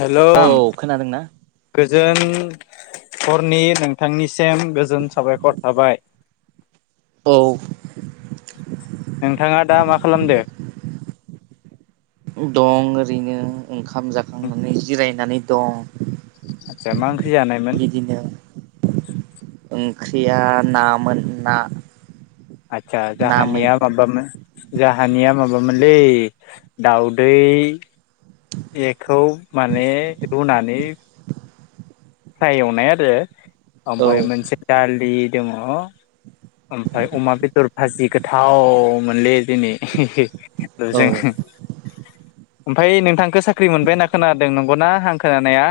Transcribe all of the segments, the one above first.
Hello [unintelligible] आं औ खोनादोंना? गोजोन हरनि नोंथांनिसिम गोजोन साबायखर थाबाय। औ। नोंथाङा दा मा खालामदो? दं ओरैनो ओंखाम जाखांनानै जिरायनानै दं। आटचा मा ओंख्रि जानायमोन? बिदिनो ओंख्रिया नामोन ना। आटचा ना मै जाहानिया माबामोन जाहानिया माबामोनलै दाउदै बेखौ माने रुनानै फ्राय एवनाय आरो औ ओमफ्राय मोनसे दालि दङ ओमफ्राय अमा बेदर भाजि गोथाव मोनलै दिनै। ओ औ जों ओमफाय नोंथांखौ साख्रि मोनबाय होनना खोनादों नंगौना आं खोनानाया?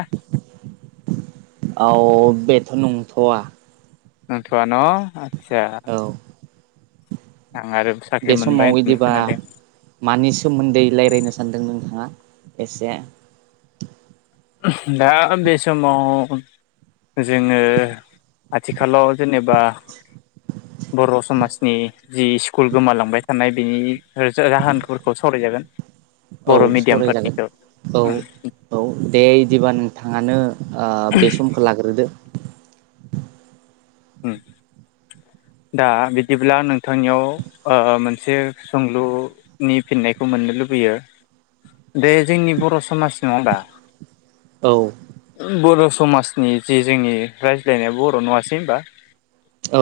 औ बेथ' नंथ'वा। नंथ'वा न आटचा। औ आं आरो बे मोनबाय समाव होननानै बिदिबा खोनादों मानि सोमोन्दै लायरायनो सानदों नों थाङा एसे दा बे समाव जोङो आथिखालाव जेनेबा बर' समाजनि जि स्कुल गोमालांबाय थानाय बेनि जाहोनफोरखौ सावरायजागोन। औ बर' सावरायजागोन। मिडियामफोरनिखौ औ उम औ दे बिदिबा नोंथाङानो ओ बे समखौ लाग्रोदो। हुम। दा बिदिब्ला नोंथांनियाव ओ मोनसे सोंलुनि फिन्नाय खौ मोननो लुबैयो। बे जोंनि बर' समाज नङा होमबा औ। बर' समाजनि जे जोंनि रायज्लायनाया बर' नङासै होनबा।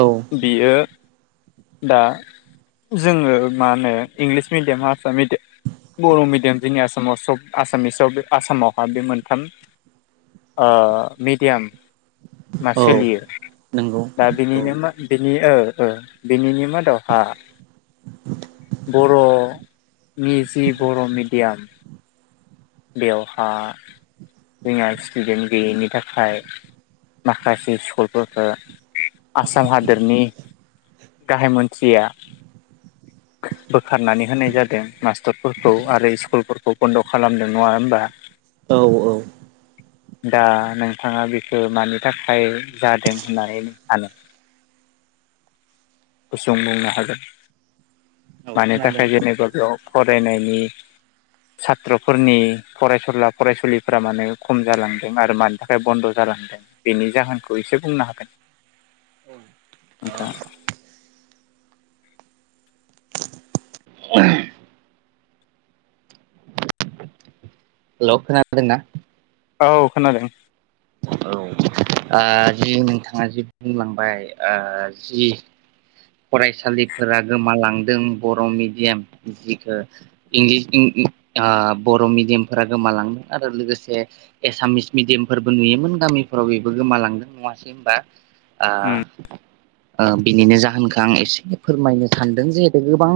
औ बियो दा जोङो मा होनो इंलिस मिदियाम हार्सा मिदियाम बर' मिदियाम जोंनि आसामाव सब आसामिसाव बे आसामावहा बे मोन्थाम ओ मिडियाम मा औ सोलियो। नंगौ दा औ बिनिनो बिनि ओ ओ बिनिनि मादावहा बर' मिउजि बर' मिडियाम बेवहा जोंहा स्टुडेन्ट गैयैनि थाखाय माखासे स्कुलफोरखो आसाम हादोरनि गाहाय मन्थ्रिया बोखारनानै होनाय जादों मास्टरफोरखौ आरो स्कुलफोरखौ बन्द' खालामदों। नङा होमबा। औ औ दा नोंथाङा बेखो मानि थाखाय जादों होननानै सानो? गुसुं बुंनो हागोन। मानि खोनादों थाखाय जेनेबा बेयाव फरायनायनि सत्र फोरनि फरायसुला फरायसुलिफोरा माने खम जालांदों आरो मानि थाखाय बन्द' जालांदों बेनि नि जाहोनखौ एसे बुंनो हागोन। नोंथाङा। हेलौ खोनादोंना। औ-औ खोनादों। ओ जि नोंथाङा जि बुंलांबाय जि फरायसालिफोरा गोमालांदों बर' मिडियाम जिखो इंलिस ओ बर' मिडियामफोरा गोमालांदों आरो लोगोसे एसामिस मिडियामफोरबो नुयोमोन गामिफोराव बेबो गोमालांगोन नङासै होमबा उम ओ-ओ बेनिनो जाहोनखौ आं एसे फोरमायनो सानदों जिहेथु गोबां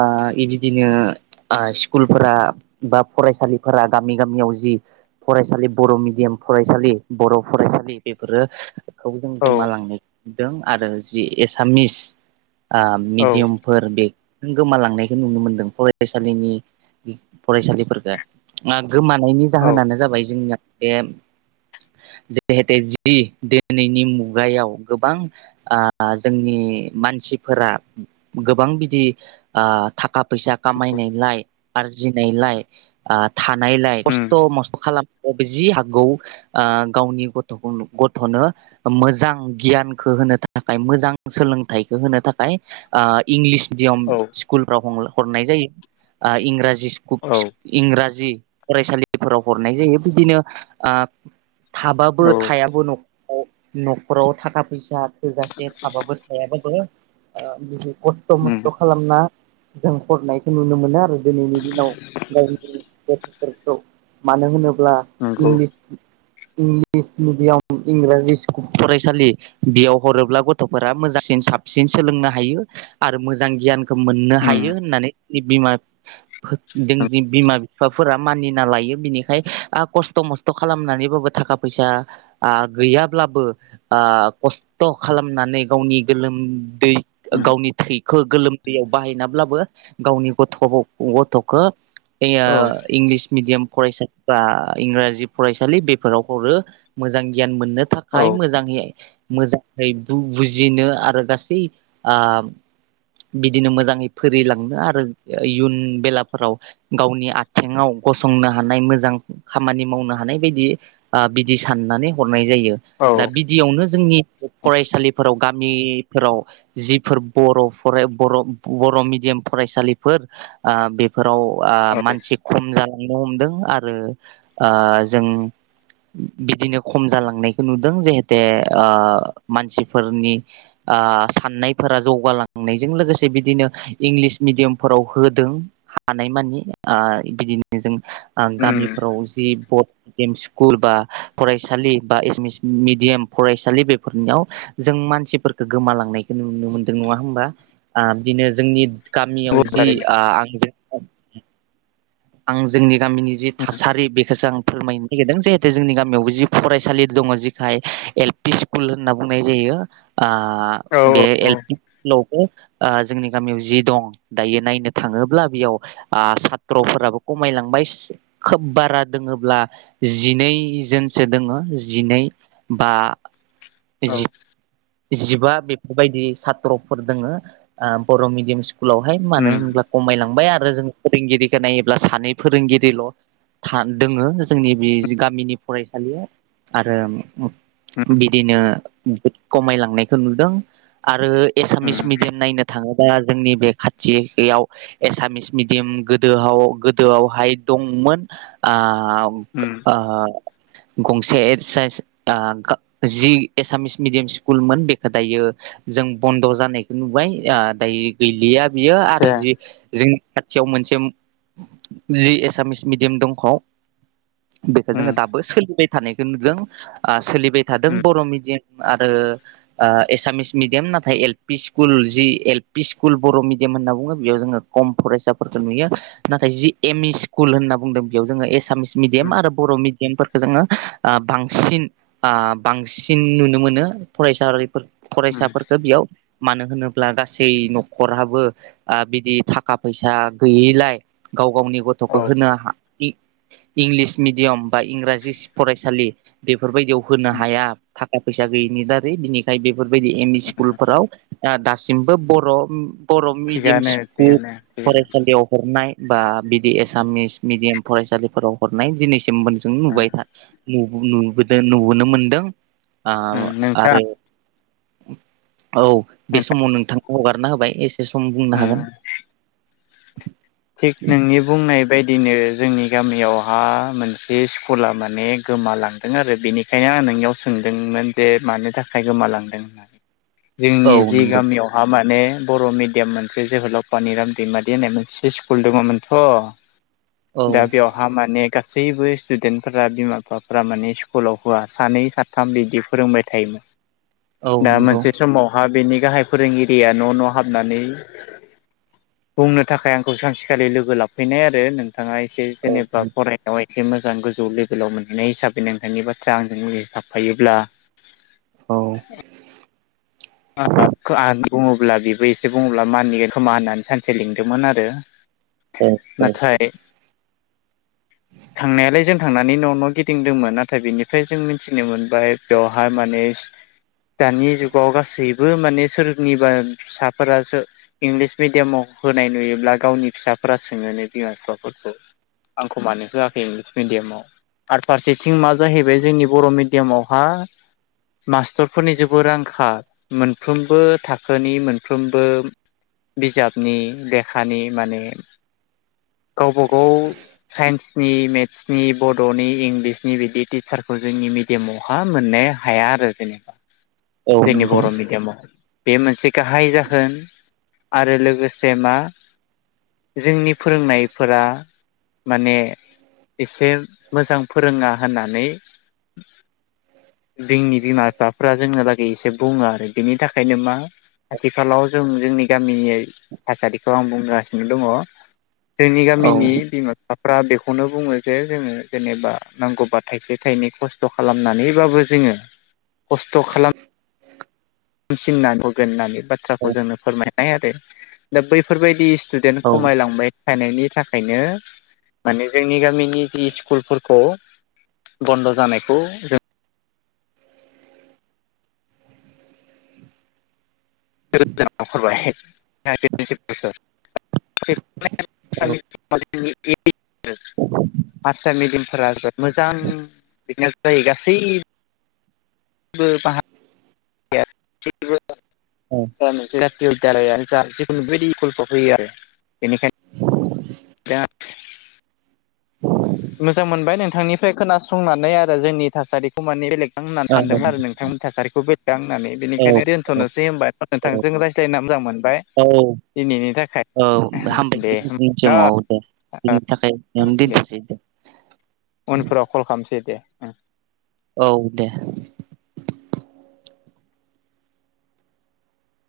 ओ बिबायदिनो स्कुलफोरा बा फरायसालिफोरा गामि गामियाव जि फरायसालि बर' मिडियाम फरायसालि बर' बर' फरायसालि बेफोरो बेखौजों औ गोमालांनायखौ नुदों आरो जि एसामिस आ औ मिडियामफोर बे जों गोमालांनायखौ नुनो मोनदों फरायसालिनि फरायसालिफोरखौ। गोमानायनि औ जाहोनानो जाबाय जोंनिया बे जिहेतु जि दिनैनि मुगायाव गोबां आ जोंनि मानसि मानसिफोरा गोबां बिदि ओ थाखा फैसा खामायनायलाय आरजिनाय आरजिनायलाय थानायलाय उम खस्थ मस्थ खालाम जि हागौ ओ गावनि गथ'खौ गथ'नो मोजां गियानखौ होनो थाखाय मोजां सोलोंथाइ होनो थाखाय ओ इंलिस मिडयाम औ स्कुलफ्राव हरनाय जायो ओ इंराजि औ इंराजि फरायसालिफोराव हरनाय जायो बिदिनो ओ थाबाबो औ थायाबो नखराव न'खराव थाखा फैसा थोजासे थाबाबो थायाबो बो ओ खस्थ मस्थ उम खालामना जों हरनायखौ नुनो मोनो आरो दिनैनि दिनाव गाव बेफोरखौ मानो होनोब्ला नंगौ इंलिस इंलिस मिडियाम इंराजि फरायसालि बेयाव हरोब्ला गथ'फोरा मोजांसिन साब साबसिन सोलोंनो हायो आरो मोजां गियानखौ मोननो उम हायो होननानै बिमा जों जि बिमा बिफाफोरा मानिना लायो बिनिखाय खस्थ मस्थ खालामनानैबाबो थाखा फैसा ओ गैयाब्लाबो खस्थ खालामनानै गावनि गोलोम दै उम गावनि थै खो गोलोमदैयाव बाहायनाब्लाबो गावनि गथ' गथ'खौ औ जोंनियाव इंलिस मिडियाम फरायसाफ्रा इंराजि फरायसालि बेफोराव हरो मोजां गियान मोन औ थाखाय मोजाङै मोजाङै बु बुजिनो आरो गा बै आ बिदिनो मोजाङै फरिलांनो आरो इयुन बेलाफोराव गावनि आथिङाव गसंनो हानाय मोजां खामानि मावनो हानाय बायदि बिदि साननानै हरनाय जायो दा औ बिदियावनो जोंनि फरायसालिफोराव गामि फोराव जिफोर बर' बर' बर' मिडियाम फरायसालिफोर ओ बेफोर आव औ मानसि खम जालांनो हमदों आरो जों बिदिनो खम जालांनायखौ नुदों जाहेते मानसिफोरनि ओ साननायफोरा जौगालांनायजों लोगोसे बिदिनो इंलिस मिडियामफोराव होदों हानाय मानि ओ बिदिनो जों उम गामिफोराव जि भत स्कुल बा फरायसालि बा एसमिस मिडियाम फरायसालि बेफोरनियाव जों मानसिफोरखौ गोमालांनायखौ नुनो मोनदों नङा होमबा? बिदिनो जोंनि गामियाव जि थारैनो आ आंजों आं जोंनि गामिनि जि थासारि बेखोसो आं फोरमायनो नागिरदों जिहेतु जोंनि गामियावबो जि फरायसालि दङ जेखाय एल पि स्कुल होनना बुंनाय जायो। आ औ बे एल औ पि स्कुलाव ओ जोंनि गामियाव जि दं दायो नायनो थाङोब्ला बेयाव आ साथ्र'फो राबो खमायलांबाय खोब बारा दङल्बा जिनैजोनसो दंङो, जि नै बा औ। जि जिबा बेफोरबायदि सात्र'फोर दोङो आ बर' मिडियाम सि स्कुलावहाय मानो उम होनल्बा खमायलांबाय आरो जों फोरोंगिरिखौ नायोब्ला सानै फोरोंगिरिल' था दोङो जोंनि बे गामिनि फरायसालियाव। आरो उम बिदिनो बहुद खमायलांनायखौ नुदों। आरो एसामिस उम मिडियाम नायनो थाङो बा जोंनि बे खाथियाव एसामिस मिडियाम गोदोआव गोदोआवहाय दं मोन उम आ-आ गंसे साइस आ जि एसामिस मिडियाम सि कुलमोन बेखौ दायो जों बन्द' जानायखौ नुबाय दायो गैलिया। बियो आरो आतसा जि जोंनि खाथियाव मोन [unintelligible] जि एसामिस मिडियाम दंख' बेखौ उम जोङो दाबो सोलिबाय थानायखौ नुदों। आ सोलि बाय थादों उम बर' मिडियाम आरो ओ एसामिस मिडियाम नाथाय एल पि स्कुल जि एल पि स्कुल बर' मिडियाम होनना बुङो बेयाव जोङो खम फरायसाफोरखौ नुयो। नाथाय जि एम इ स्कुल होनना बुंदों बेयाव जोङो एसामिस मिडियाम उम आरो बर' मिडियाम फोर खो जोङो ओ बांसिन ओ बांसिन नुनो मोनो फरायसारिफोर उम फरायसाफोरफोरखो बेयाव मानो होनोब्ला गासै न'खहाबो बिदि थाखा फैसा गैयिलाय गाव गावनि गथ'खौ औ होनो हा इंलिस मिेडियाम बा इंराजि फरायसालि बेफोरबायदियाव होनो उम हाया। थाखा फैसा गैयिनि दारै बिनिखाय बेफोरबायदि एम इ स्कुलफोराव दा सिमबो बर' बर' मिडियाम थिगानो स्कुल थिगानो थिगानो फरायसालियाव हरनाय बा बिदि एसामिस मिडियाम फरायसालिफोराव हरनाय दिनैसिमबो जों नुबाय था नु नुबोदों नुबोनो मोनदों आ ओ नोंथां आरो औ बे ओ समाव नोंथानो हगारना होबाय एसे सम बुंनो हागोन। थिग नोंनि बुंनाय बायदिनो जोंनि गामियावहा मोनसे स्कुला माने गोमालांदों आरो बेनिखायनो आं नोंनियाव सोंदोंमोन जे मानो थाखाय गोमालांदों होननानै। औ जोंनि जि नंगौ गामियावहा मा ने बर' मिडियाम मोनसे जोहोलाव पानिराम दैमारि होननाय मोनसे स्कुल दङमोनथ' औ दा बेवहा माने गासैबो स्टुडेन्टफोरा बिमा बिफाफ्रा माने स्कुलाव होआ सानै साथाम बिदि फोरोंबाय थायो औ दा नंगौ मोनसे समावहा बेनि गाहाय फोरोंगिरिया न' न' हाबनानै बुंनो थाखाय आं खौ सानसेखालि लोगो लाफैनाय आरो नोंथाङा एसे औ जेनेबा फरायनायावहाय एसे मोजां गोजौ लेभेलाव मोनहैनाय हिसाबै नोंथांनि बाथ्रा आंजों मि थाफायोब्ला औ। [unintelligible] आं बुङोब्ला बेबो एसे बुङोब्ला मानियो खोमा होननानै सानसे लिंदोंमोन आरो। औ औ नाथाय थांनायालाय जों थांनानै न' न' गिदिंदोंमोन नाथाय बेनिफ्राय जों मिथिनो मोनबाय बेवहाय माने [unintelligible] दानि जुगाव गासैबो गैबो माने सोरनिबा फिसाफोरा इंलिस मिडियामाव होनाय नुयोब्ला गावनि फिसाफोरा सोङोनो बिमा बिफाफोरखौ आंखौ मानो होआखै इंलिस मिडियामाव आरो फारसेथिं मा जाहैबाय जोंनि बर' मिडियामावहा मास्टरफोरनि जेबोरांखा मोनफ्रोमबो थाखोनि मोनफ्रोमबो बिजाबनि लेखानि माने गावबा गाव साइन्सनि मेथ्सनि बड'नि इंलिसनि बिदि टिचारफोर जोंनि मिडियामावहा मोननो हाया आरो जेनेबा औ जोंनि नंगौ बर' मिडियामाव बे मोनसे गाहाय जागोन आरो लोगोसे मा जोंनि फोरोंनायफोरा माने एसे मोजां फोरोङा होननानै जोंनि बिमा बिफाफ्रा जोंहालागै एसे बुङो आरो बिनि थाखायनो मा आथिखालाव जों जोंनि गामिनि थासारिखौ आं बुंगासिनो दङ जोंनि औ गामिनि बिमा बिफा फ्रा बेखौनो बुङो जे जोङो जेनेबा नांगौबा थाइसे थाइनै खस्थ' खालामनानैबाबो जों जोङो खस्थ' खालाम हामसिननानै होगोन होननानै बाथ्राखौ औ जोंनो फोरमायनाय आरो दा बैफोरबायदि स्टुदेन्ट औ खमायलांबाय थायनायनि थाखायनो माने जोंनि गामिनि जि स्कुलफोरखौ बन्द' जानायखौ जों [unintelligible] [unintelligible] हारसा मिडियामफोरा जोबोद मोजां बिने जायो गासै [unintelligible] दालानो जा जिखुनु बदि गल्प होयो आरो बेनिखायनो [unintelligible] मोजां मोनबाय नोंथांनिफ्राय खोनासंनानै आरो जोंनि थासारिखौ माने बेलेग होननानै औ सानदोंमोन आरो नोंथांमोननि थासारिखौ बे गां होननानै औ बेनिखायनो दोन्थ'नोसै होनबा नोंथां जों रायज्लायना मोजां मोनबाय दिनैनि थाखाय औ दे होमबा हामबाय न' थआव दे औ बिनि थाखाय बेयावनो द दे उनफोराव कल खालामसै दे ओ औ दे [inaudible]